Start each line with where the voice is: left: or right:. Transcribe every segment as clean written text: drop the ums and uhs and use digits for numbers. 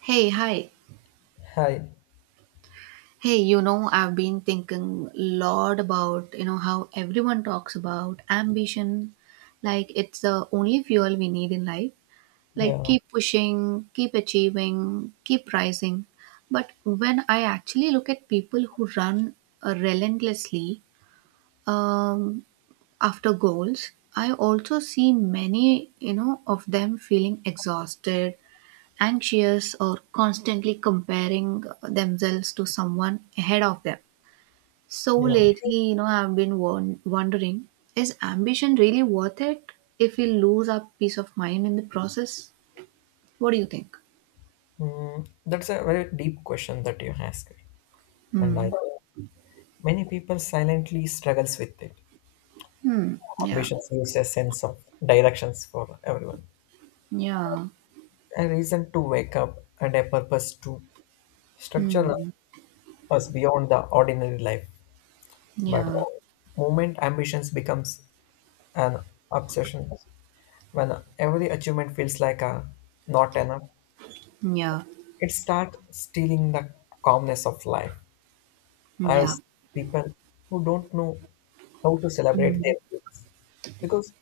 right: Hey, hi.
left: Hi.
right: Hey, I've been thinking a lot about, how everyone talks about ambition. Like it's the only fuel we need in life. Like
left: Yeah.
right: keep pushing, keep achieving, keep rising. But when I actually look at people who run relentlessly um, after goals, I also see many, of them feeling exhausted anxious or constantly comparing themselves to someone ahead of them. So
left: Yeah.
right: lately, I've been wondering, is ambition really worth it if we lose our peace of mind in the process? What do you think?
left: Mm, that's a very deep question that you ask, and I
right: Hmm.
left: think many people silently struggles with it.
right: Hmm. Yeah.
left: Ambition gives a sense of directions for everyone,
right: Yeah.
left: a reason to wake up, and a purpose to structure
right: Hmm.
left: us beyond the ordinary life. But
right: Yeah.
left: the moment ambitions becomes an obsession, when every achievement feels like a not enough,
right: Yeah.
left: it starts stealing the calmness of life. I
right: Yeah.
left: was people who don't know how to celebrate
right: Hmm.
left: their wins because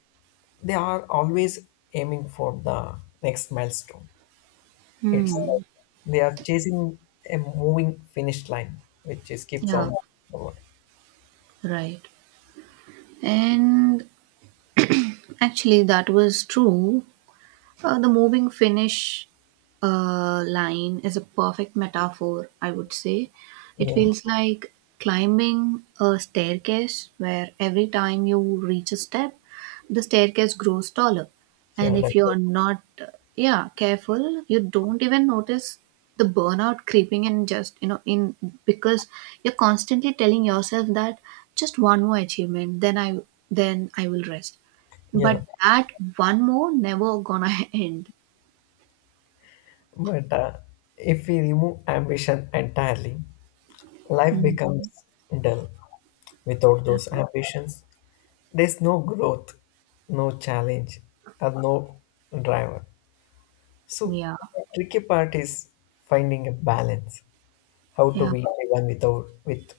left: they are always aiming for the next milestone. It's like
right: Hmm.
left: they are chasing a moving finish line, which is keeps
right: Yeah.
left: on forward.
right: Right. And actually, that was true. The moving finish line is a perfect metaphor, I would say. It
left: Yeah,
right: feels like climbing a staircase where every time you reach a step, the staircase grows taller.
left: yeah,
right: And if
left: definitely.
right: you're not, yeah, careful, you don't even notice the burnout creeping in just, in because you're constantly telling yourself that just one more achievement, then I will rest.
left: Yeah,
right: But that one more never gonna end.
left: but if we remove ambition entirely, life
right: Mm.
left: becomes dull. Without those ambitions, there's no growth, no challenge, and no driver. So
right: Yeah.
left: the tricky part is finding a balance. How to
right: Yeah.
left: be driven without with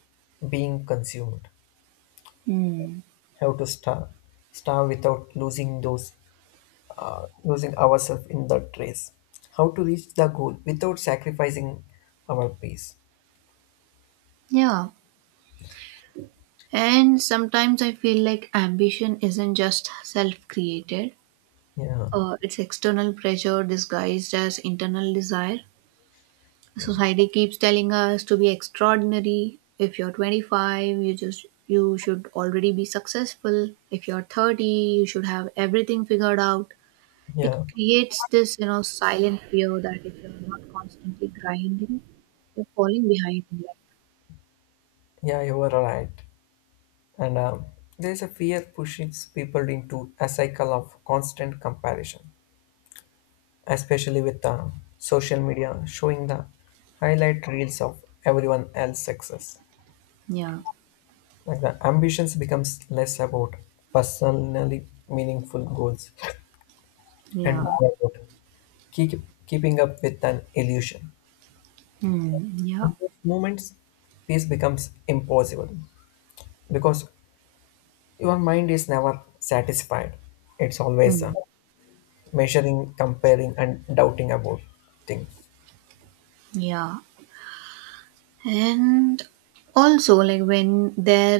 left: being consumed.
right: Mm.
left: How to starve, starve without losing those losing ourselves in that race. How to reach the goal without sacrificing our peace.
right: Yeah. And sometimes I feel like ambition isn't just self created,
left: Yeah,
right: it's external pressure disguised as internal desire.
left: yeah,
right: Society keeps telling us to be extraordinary. If you're 25, you should already be successful. If you're 30, you should have everything figured out. It
left: yeah,
right: creates this, silent fear that if you're not constantly grinding, you're falling behind in life.
left: yeah. You are right. And there is a fear pushes people into a cycle of constant comparison. Especially with the social media showing the highlight reels of everyone else's success.
right: Yeah,
left: Like the ambitions becomes less about personally meaningful goals and
right: yeah.
left: more about keep, keeping up with an illusion.
right: Mm, yeah.
left: In those moments, peace becomes impossible because your mind is never satisfied. It's always
right: Mm,
left: measuring, comparing, and doubting about things.
right: yeah. And also, like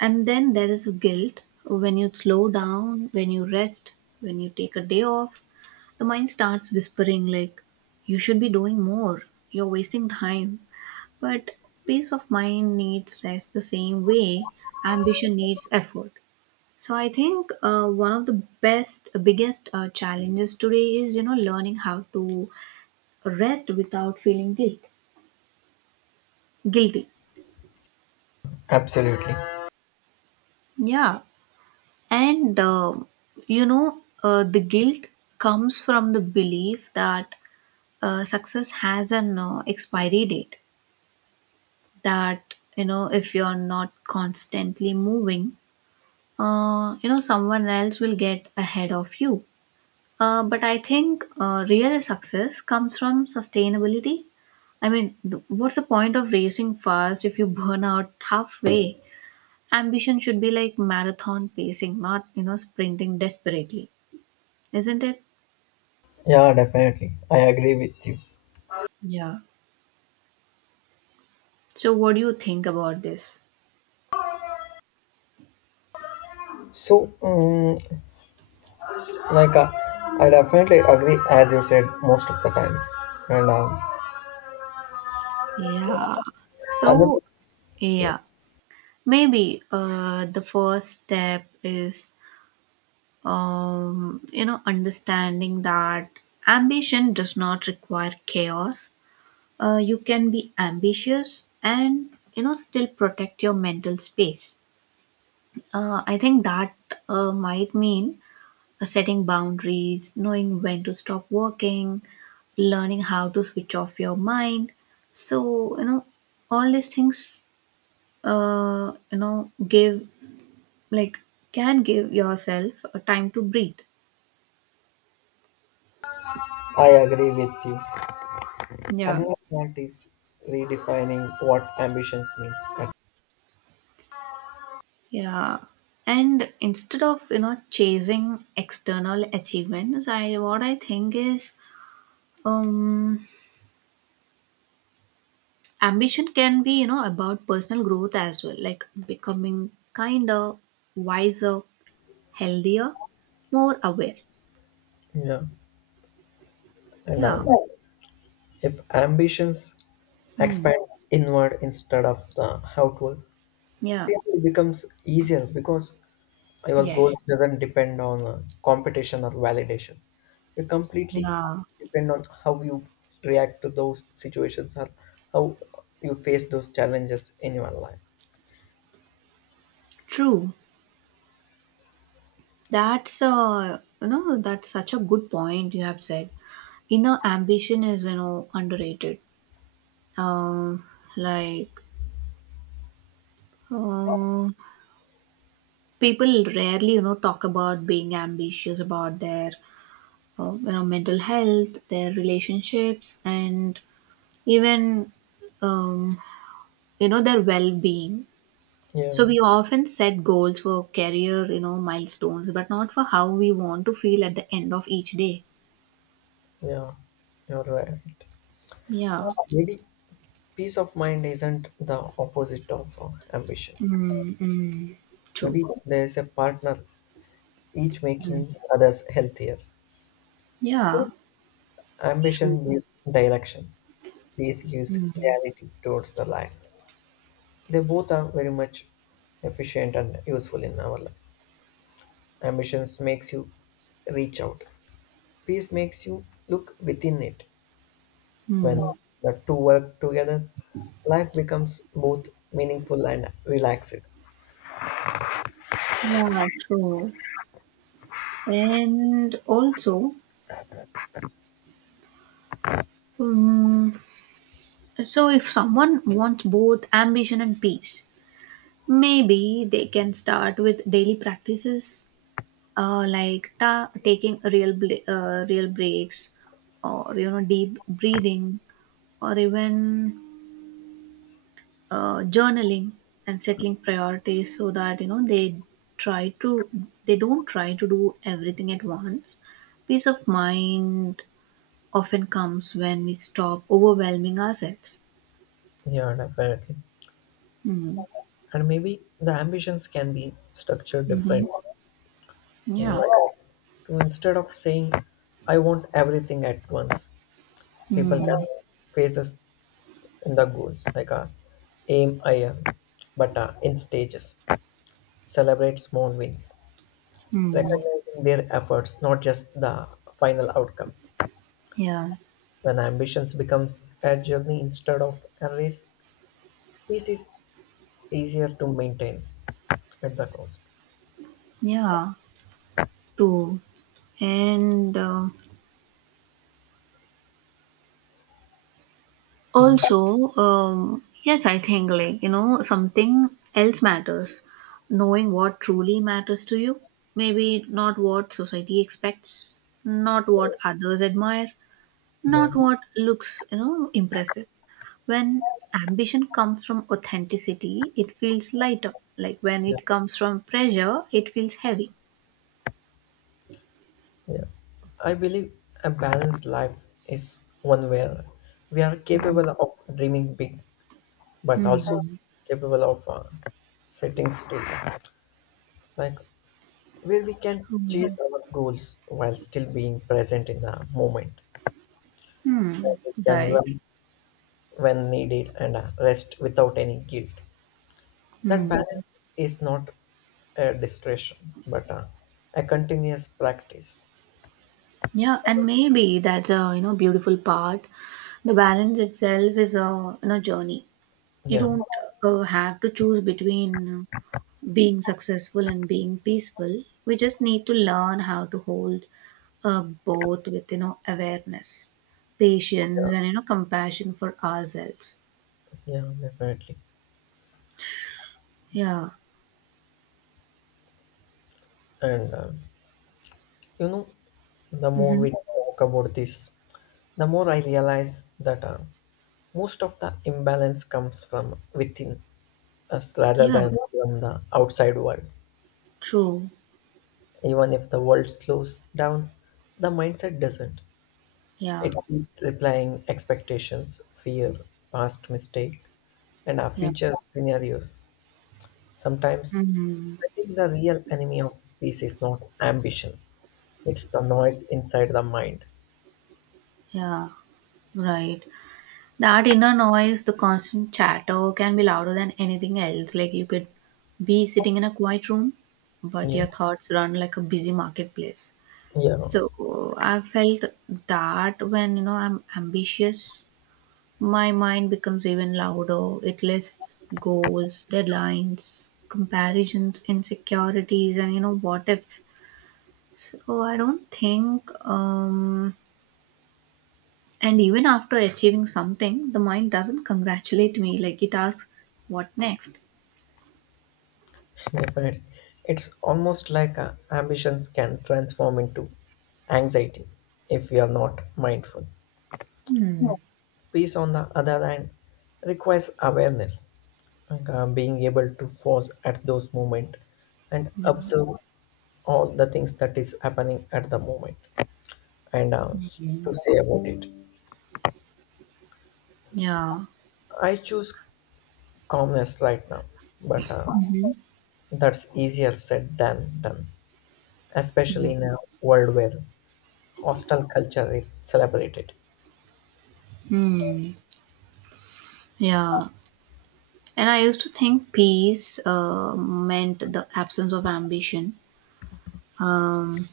right: and then there is guilt when you slow down, when you rest, when you take a day off, the mind starts whispering, like, you should be doing more, you're wasting time. But peace of mind needs rest the same way ambition needs effort. So I think one of the best, biggest challenges today is learning how to rest without feeling guilty.
left: Absolutely.
right: Yeah, and the guilt comes from the belief that success has an expiry date. That if you're not constantly moving, someone else will get ahead of you, but I think real success comes from sustainability. I mean, what's the point of racing fast if you burn out halfway? Ambition should be like marathon pacing, not sprinting desperately, isn't it?
left: Yeah, definitely. I agree with you.
right: Yeah, so what do you think about this?
left: So, like, I definitely agree, as you said, most of the times. And
right: Yeah,
left: another,
right: so
left: yeah,
right: yeah, maybe the first step is understanding that ambition does not require chaos. You can be ambitious and still protect your mental space. I think that might mean setting boundaries, knowing when to stop working, learning how to switch off your mind. So all these things, give like can give yourself a time to breathe.
left: I agree with you.
right: Yeah.
left: Another part is redefining what ambitions means.
right: Yeah. And instead of, chasing external achievements, I what I think is, um ambition can be, about personal growth as well, like becoming kinder, wiser, healthier, more aware.
left: Yeah, and
right: Yeah.
left: if ambitions
right: Hmm.
left: expands inward instead of the outward,
right: Yeah.
left: peace becomes easier because your
right: Yes.
left: goals doesn't depend on competition or validations, you completely
right: Yeah.
left: depend on how you react to those situations or how you face those challenges in your life.
right: True. That's such a good point you have said. Inner ambition is, underrated, Um like Uh, people rarely, talk about being ambitious about their, mental health, their relationships, and even, um, their well-being.
left: Yeah,
right: So we often set goals for career, milestones, but not for how we want to feel at the end of each day.
left: yeah, you're right.
right: Yeah.
left: Maybe peace of mind isn't the opposite of ambition.
right: Mm, mm, true.
left: Maybe there's a partner, each
right: Mm.
left: making others healthier.
right: Yeah. True.
left: Ambition gives direction, peace gives
right: Mm,
left: clarity towards the life. They both are very much efficient and useful in our life. Ambitions makes you reach out. Peace makes you look within it. When
right: mm.
left: the two work together, life becomes both meaningful and relaxed.
right: Yeah, true. And also, um, so, if someone wants both ambition and peace, maybe they can start with daily practices like taking real breaks, or deep breathing, or even journaling and settling priorities, so that try to they don't try to do everything at once. Peace of mind often comes when we stop overwhelming ourselves.
left: Yeah, definitely.
right: Hmm.
left: And maybe the ambitions can be structured different.
right: Mhm.
left: Mm,
right: Yeah.
left: like, to instead of saying, I want everything at once, people can
right: Hmm.
left: face us in the goals, like aim higher, but in stages. Celebrate small wins,
right: Hmm.
left: recognizing their efforts, not just the final outcomes.
right: Yeah,
left: When ambitions becomes a journey instead of a race, peace is easier to maintain at the cost.
right: yeah, true. And
left: Yeah,
right: also, yes, I think, like, something else matters. Knowing what truly matters to you. Maybe not what society expects, not what others admire,
left: yeah,
right: not what looks, impressive. When ambition comes from authenticity, it feels lighter. Like when
left: yeah,
right: it comes from pressure, it feels heavy.
left: yeah. I believe a balanced life is one where we are capable of dreaming big, but also
right: Hmm.
left: capable of sitting still, like where we can chase our goals while still being present in the moment.
right: Hmm.
left: You can
right: Right.
left: run when needed and rest without any guilt. That
right: Hmm.
left: balance is not a distraction, but a continuous practice.
right: Yeah, and maybe that's a beautiful part. The balance itself is a journey. You
left: Yeah,
right: don't have to choose between being successful and being peaceful. We just need to learn how to hold, both with awareness,
left: yeah,
right: patience, and compassion for ourselves.
left: yeah, definitely.
right: Yeah.
left: And you know, the more
right: Mm-hmm.
left: we talk about this, the more I realize that most of the imbalance comes from within us rather
right: Yeah.
left: than from the outside world.
right: True.
left: Even if the world slows down, the mindset doesn't.
right: Yeah.
left: It keeps replying expectations, fear, past mistake, and our
right: Yeah.
left: future scenarios. Sometimes
right: Hmm.
left: I think the real enemy of peace is not ambition. It's the noise inside the mind.
right: Yeah. Right. That inner noise, the constant chatter can be louder than anything else. Like you could be sitting in a quiet room, but
left: Yeah,
right: your thoughts run like a busy marketplace.
left: yeah,
right: So I felt that when I'm ambitious, my mind becomes even louder. It lists goals, deadlines, comparisons, insecurities, and what ifs. So I don't think. And even after achieving something, the mind doesn't congratulate me. Like it asks, what next?
left: definitely. It's almost like ambitions can transform into anxiety if we are not mindful.
right: Hmm.
left: Peace, on the other hand, requires awareness, like, being able to pause at those moments and
right: Yeah.
left: observe all the things that is happening at the moment and to say about it.
right: Yeah.
left: I choose calmness right now, but
right: Hmm.
left: that's easier said than done, especially in a world where hostile culture is celebrated.
right: Hmm. Yeah. And I used to think peace meant the absence of ambition. Um,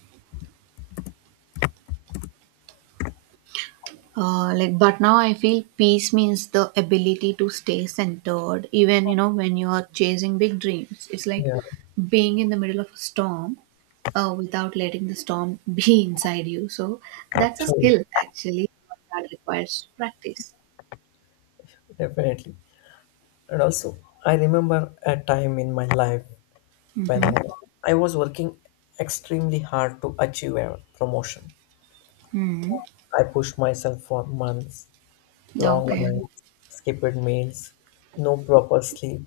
right: like, but now I feel peace means the ability to stay centered, even when you are chasing big dreams. It's like
left: Yeah,
right: being in the middle of a storm, without letting the storm be inside you. So that's a
left: true,
right: skill actually that requires practice.
left: definitely. And also, I remember a time in my life when I was working extremely hard to achieve a promotion.
right: Hmm.
left: I pushed myself for months, long
right: Okay.
left: nights, skipped meals, no proper sleep.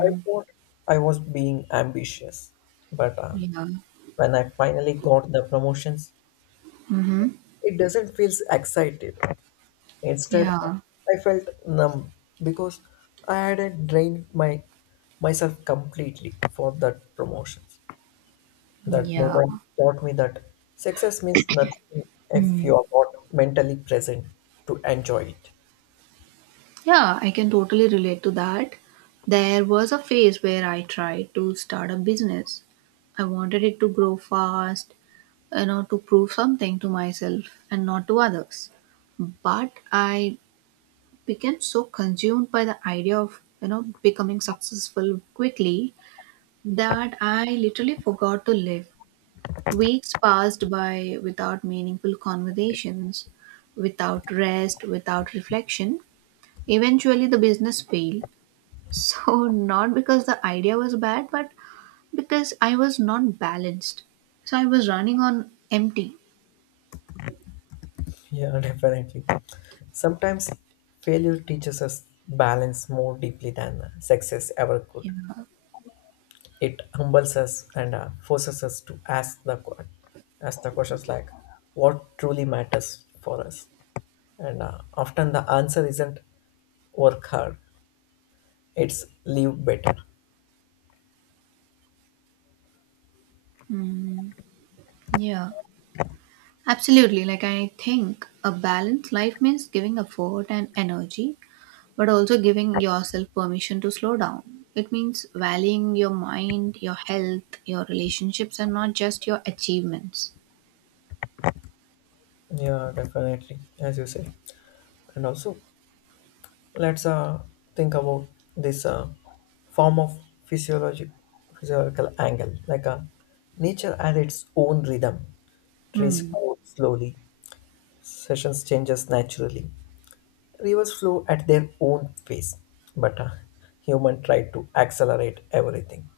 left: I thought I was being ambitious, but
right: Yeah.
left: when I finally got the promotions,
right: Mm-hmm.
left: it doesn't feel excited. Instead,
right: Yeah.
left: I felt numb because I hadn't drained my myself completely for that promotions. That
right: Yeah.
left: moment taught me that success means nothing if you
right: Mm.
left: are not mentally present to enjoy it.
right: Yeah, I can totally relate to that. There was a phase where I tried to start a business. I wanted it to grow fast, to prove something to myself and not to others. But I became so consumed by the idea of, becoming successful quickly that I literally forgot to live. Weeks passed by without meaningful conversations, without rest, without reflection. Eventually, the business failed, so not because the idea was bad, but because I was not balanced. So, I was running on empty.
left: Yeah, definitely. Sometimes failure teaches us balance more deeply than success ever could.
right: You know?
left: It humbles us and forces us to ask ask the questions like, what truly matters for us? And often the answer isn't work hard; it's live better.
right: Mm, yeah, absolutely. Like, I think a balanced life means giving effort and energy, but also giving yourself permission to slow down. It means valuing your mind, your health, your relationships, and not just your achievements.
left: Yeah, definitely, as you say, and also let's think about this form of physiologic physiological angle, like nature has its own rhythm, trees
right: Hmm.
left: grow slowly, sessions changes naturally, rivers flow at their own pace, but human try to accelerate everything.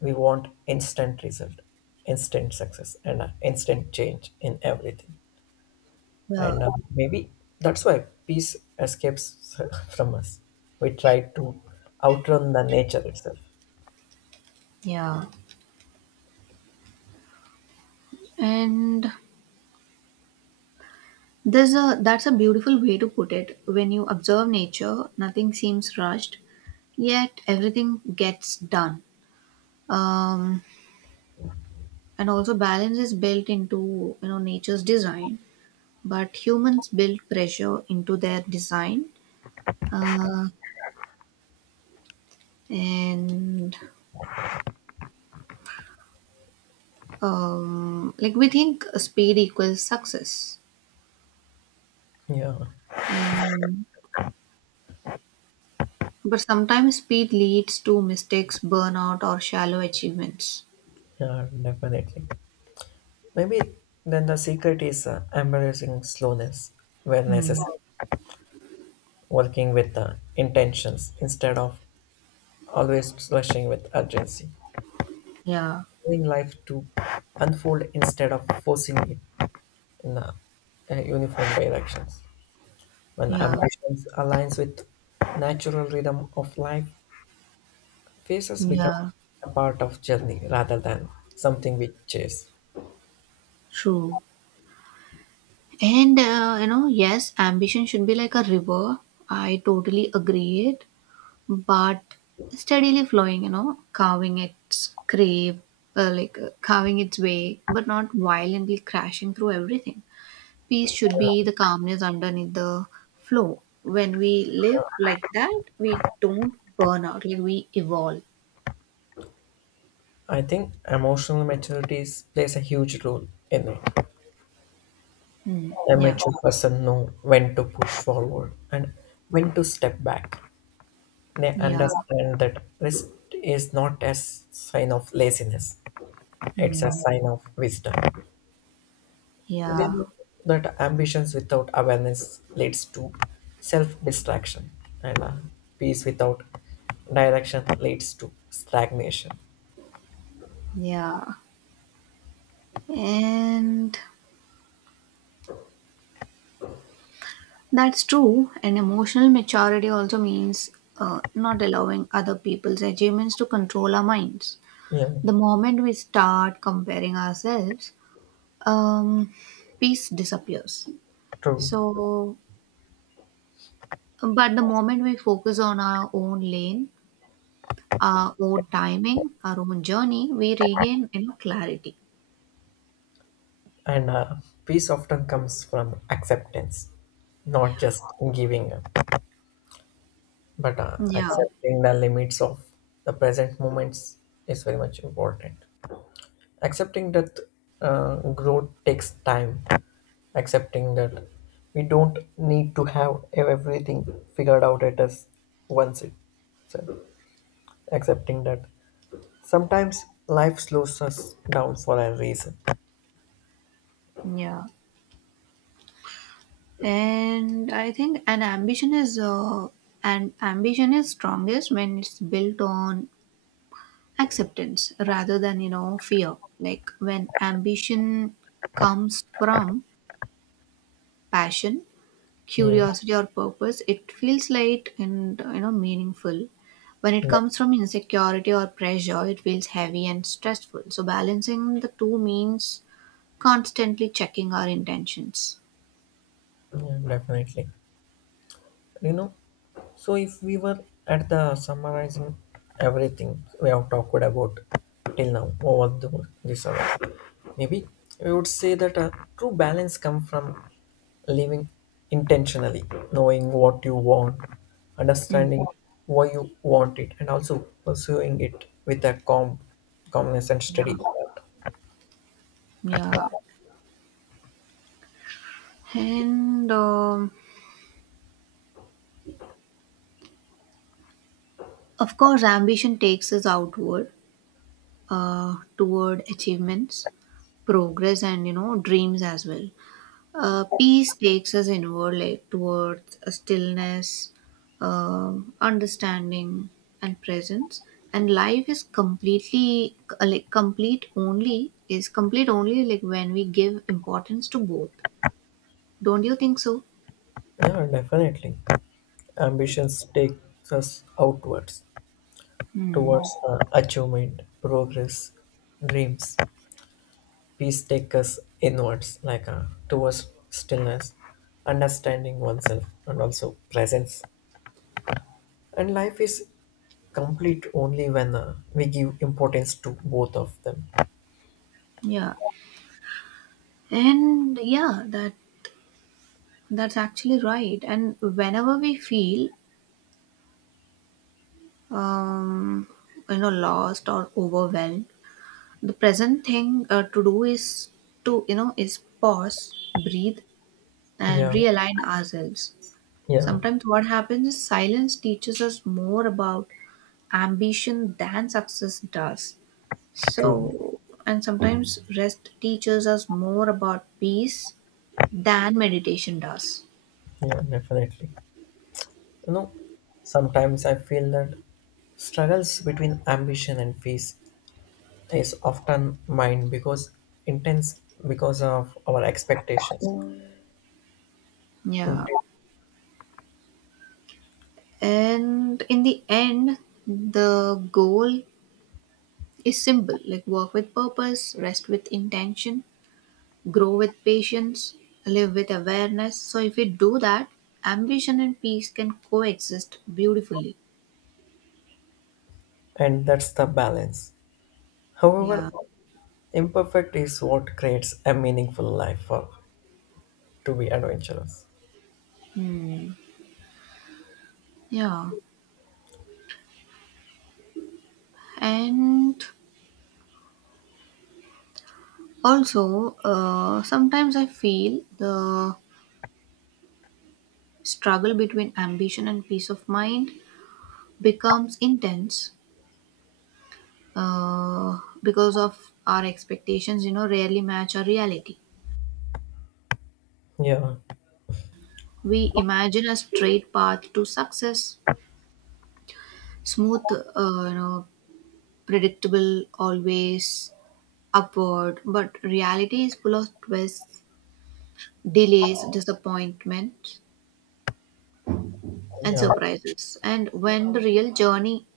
left: We want instant result, instant success, and instant change in everything.
right: Yeah.
left: And maybe that's why peace escapes from us. We try to outrun the nature itself.
right: Yeah. And There's a that's a beautiful way to put it. When you observe nature, nothing seems rushed, yet everything gets done. Um, and also, balance is built into nature's design, but humans build pressure into their design. Uh, and, like, we think speed equals success,
left: Yeah,
right: and but sometimes speed leads to mistakes, burnout, or shallow achievements.
left: yeah, definitely. Maybe then the secret is embracing slowness where
right: Hmm.
left: necessary, working with intentions instead of always rushing with urgency,
right: Yeah,
left: allowing life to unfold instead of forcing it in a uniform directions. When
right: yeah.
left: ambitions aligns with natural rhythm of life, faces become
right: Yeah,
left: a part of journey rather than something we chase.
right: true. And yes, ambition should be like a river. I totally agree it, but steadily flowing, like carving its way, but not violently crashing through everything. Peace should be the calmness underneath the flow. When we live like that, we don't burn out, like we evolve.
left: I think emotional maturity plays a huge role in it.
right: Hmm.
left: A
right: Yeah,
left: mature person knows when to push forward and when to step back. They
right: yeah.
left: understand that rest is not a sign of laziness; it's a
right: Hmm.
left: sign of wisdom. They
right: Yeah,
left: know that ambitions without awareness leads to self-distraction, and peace without direction leads to stagnation.
right: yeah. And that's true, and emotional maturity also means not allowing other people's achievements to control our minds.
left: Yeah,
right: The moment we start comparing ourselves, um, peace disappears.
left: true.
right: So, but the moment we focus on our own lane, our own timing, our own journey, we regain clarity.
left: And peace often comes from acceptance, not just giving up, but
right: Yeah,
left: accepting the limits of the present moments is very much important. Accepting that growth takes time, accepting that we don't need to have everything figured out at us once it. So accepting that sometimes life slows us down for a reason.
right: yeah, and I think an ambition is strongest when it's built on acceptance rather than fear, like when ambition comes from passion,
left: Yeah,
right: curiosity or purpose, it feels light and meaningful. When it
left: yeah,
right: comes from insecurity or pressure, it feels heavy and stressful, so balancing the two means constantly checking our intentions.
left: yeah, definitely. You know, so, if we were at the summarizing everything we have talked about till now over the, this hour, maybe we would say that a true balance comes from living intentionally, knowing what you want,
right: Mm,
left: understanding why you want it, and also pursuing it with calmness and steady
right: yeah,
left: effort.
right: yeah. And of course, ambition takes us outward, toward achievements, progress, and dreams as well. Peace takes us inward, like towards a stillness, understanding, and presence. And life is completely, like, complete only is complete only, like, when we give importance to both. Don't you think so?
left: Yeah, definitely. Ambitions takes us outwards
right: Hmm.
left: towards achievement, progress, dreams. Peace takes us inwards, like towards stillness, understanding oneself, and also presence. And life is complete only when we give importance to both of them.
right: Yeah. And yeah, that's actually right. And whenever we feel um, lost or overwhelmed, the present thing to do is to you know is pause, breathe and
left: Yeah,
right: realign ourselves.
left: yeah,
right: Sometimes what happens is silence teaches us more about ambition than success does, so
left: true.
right: and sometimes rest teaches us more about peace than meditation does.
left: Yeah, definitely. You know, sometimes I feel that struggles between ambition and peace is often mine because intense because of our expectations,
right: Yeah, and in the end, the goal is simple, like work with purpose, rest with intention, grow with patience, live with awareness. So, if we do that, ambition and peace can coexist beautifully.
left: and that's the balance. However,
right: Yeah.
left: imperfect is what creates a meaningful life for to be adventurous.
right: Hmm. Yeah. And also, sometimes I feel the struggle between ambition and peace of mind becomes intense because of our expectations, rarely match our reality.
left: Yeah,
right: We imagine a straight path to success, smooth, predictable, always upward, but reality is full of twists, delays, disappointment, and
left: yeah,
right: surprises. And when the real journey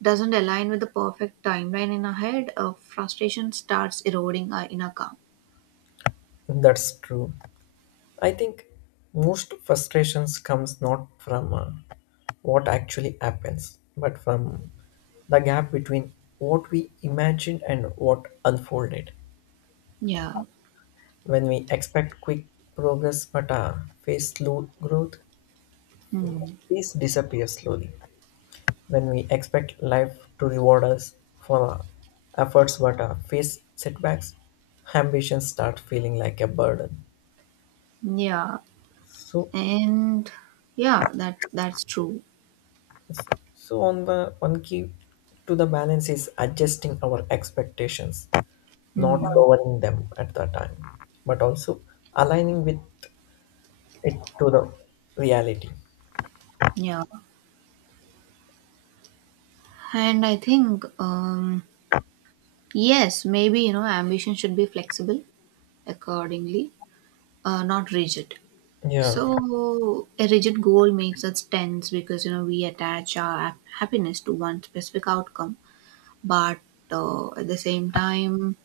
right: doesn't align with the perfect timeline in our head, frustration starts eroding our inner calm.
left: that's true. I think most frustrations comes not from what actually happens, but from the gap between what we imagined and what unfolded.
right: Yeah.
left: When we expect quick progress but face slow growth,
right: Hmm.
left: peace disappears slowly. When we expect life to reward us for our efforts but face setbacks, ambitions start feeling like a burden.
right: Yeah,
left: So,
right: and yeah, that's true.
left: so on the one key to the balance is adjusting our expectations, not
right: Hmm.
left: lowering them at the time, but also aligning with it to the reality.
right: Yeah, and I think, yes, maybe, ambition should be flexible accordingly, not rigid.
left: Yeah,
right: So a rigid goal makes us tense because we attach our happiness to one specific outcome, but, at the same time,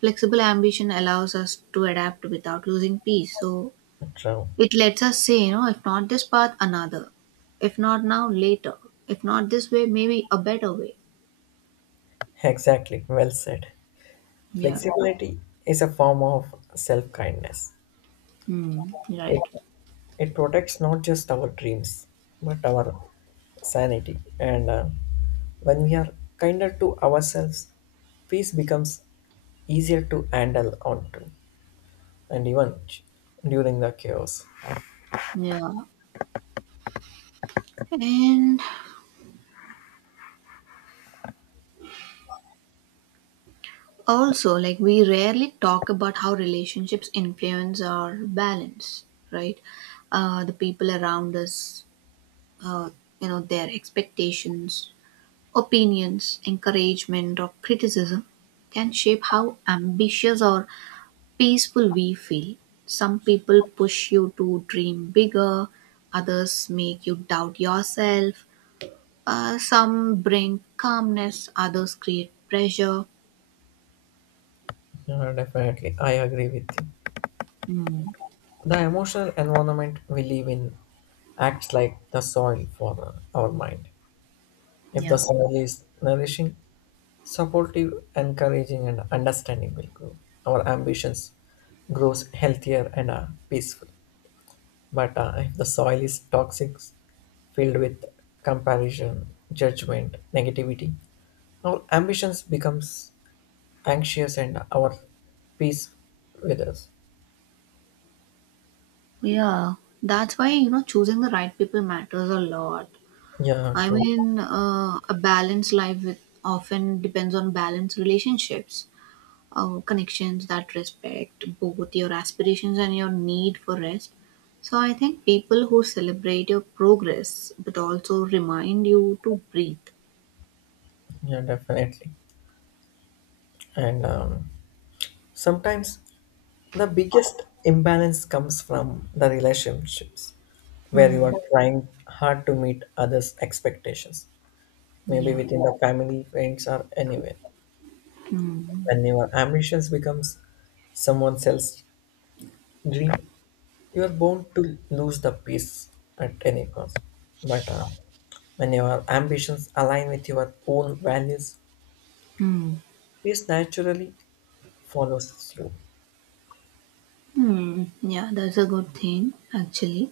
right: flexible ambition allows us to adapt without losing peace. So
left: true.
right: it lets us say, if not this path, another. If not now, later. If not this way, maybe a better way.
left: Exactly. Well said.
right: Yeah.
left: Flexibility is a form of self kindness.
right: Hmm.
left: It
right: Right.
left: It protects not just our dreams, but our sanity. And when we are kinder to ourselves, peace becomes easier to handle onto, and even during the chaos.
right: Yeah. And also, like we rarely talk about how relationships influence our balance, right? The people around us, uh, their expectations, opinions, encouragement or criticism can shape how ambitious or peaceful we feel. Some people push you to dream bigger, others make you doubt yourself. Some bring calmness, others create pressure.
left: Yeah, definitely, I agree with you.
right: Mm,
left: The emotional environment we live in acts like the soil for our mind. If the
right: yeah.
left: soil is nourishing, supportive, encouraging, and understanding will grow. Our ambitions grows healthier and peaceful. But if the soil is toxic, filled with comparison, judgment, negativity, our ambitions becomes anxious and our peace withers.
right: Yeah, that's why choosing the right people matters a lot.
left: Yeah,
right: I
left: true.
right: mean, a balanced life with often depends on balanced relationships, connections that respect both your aspirations and your need for rest. So I think people who celebrate your progress but also remind you to breathe.
left: Yeah, definitely. And sometimes the biggest imbalance comes from the relationships where you
right: Hmm.
left: are trying hard to meet others' expectations, maybe
right: Yeah.
left: within the family, friends, or anywhere. When your ambitions becomes someone else's dream, you are bound to lose the peace at any cost. But when your ambitions align with your own values,
right: Hmm.
left: peace naturally follows you.
right: Hmm. Yeah, that's a good thing actually.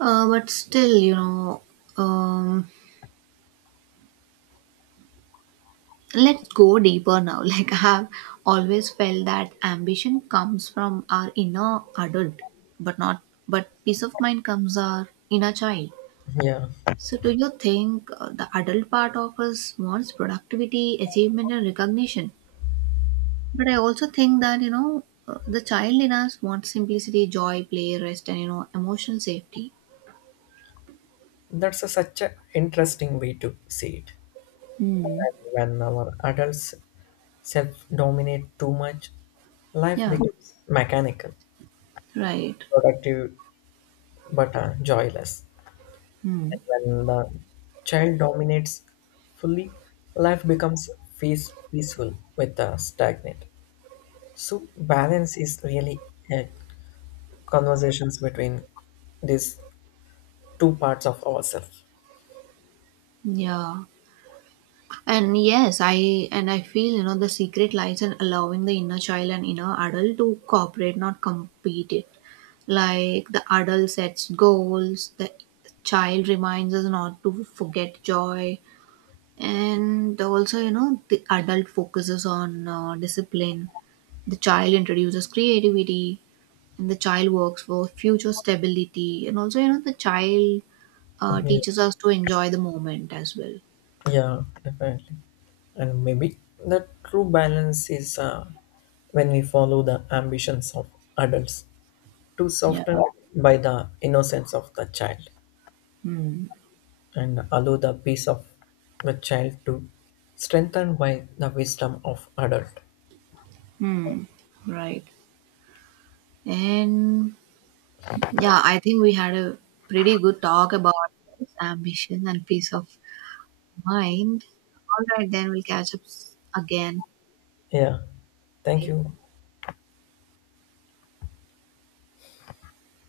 right: But still, um, let's go deeper now like I have always felt that ambition comes from our inner adult but not but peace of mind comes our inner child.
left: Yeah,
right: So do you think the adult part of us wants productivity, achievement and recognition? But I also think that, the child in us wants simplicity, joy, play, rest and emotional safety.
left: that's a, such an interesting way to see it.
right: Hmm.
left: And when our adults self dominate too much, life
right: Yeah,
left: becomes mechanical,
right: right.
left: productive, but joyless.
right: Hmm.
left: And when the child dominates fully, life becomes peaceful with stagnant. So balance is really a conversations between these two parts of ourselves.
right: Yeah. And yes, I feel the secret lies in allowing the inner child and inner adult to cooperate, not compete it. Like the adult sets goals, the child reminds us not to forget joy, and also the adult focuses on, discipline. The child introduces creativity, and the child works for future stability, and also the child teaches
left: Yeah,
right: us to enjoy the moment as well.
left: yeah, definitely. And maybe the true balance is when we follow the ambitions of adults to
right: Yeah.
left: soften by the innocence of the child
right: Hmm.
left: and allow the peace of the child to strengthen by the wisdom of adult.
right: Hmm. Right. And yeah, I think we had a pretty good talk about this ambition and peace of mind. All right, then we'll catch up again.
left: Yeah. Thank
right: Bye.
left: you.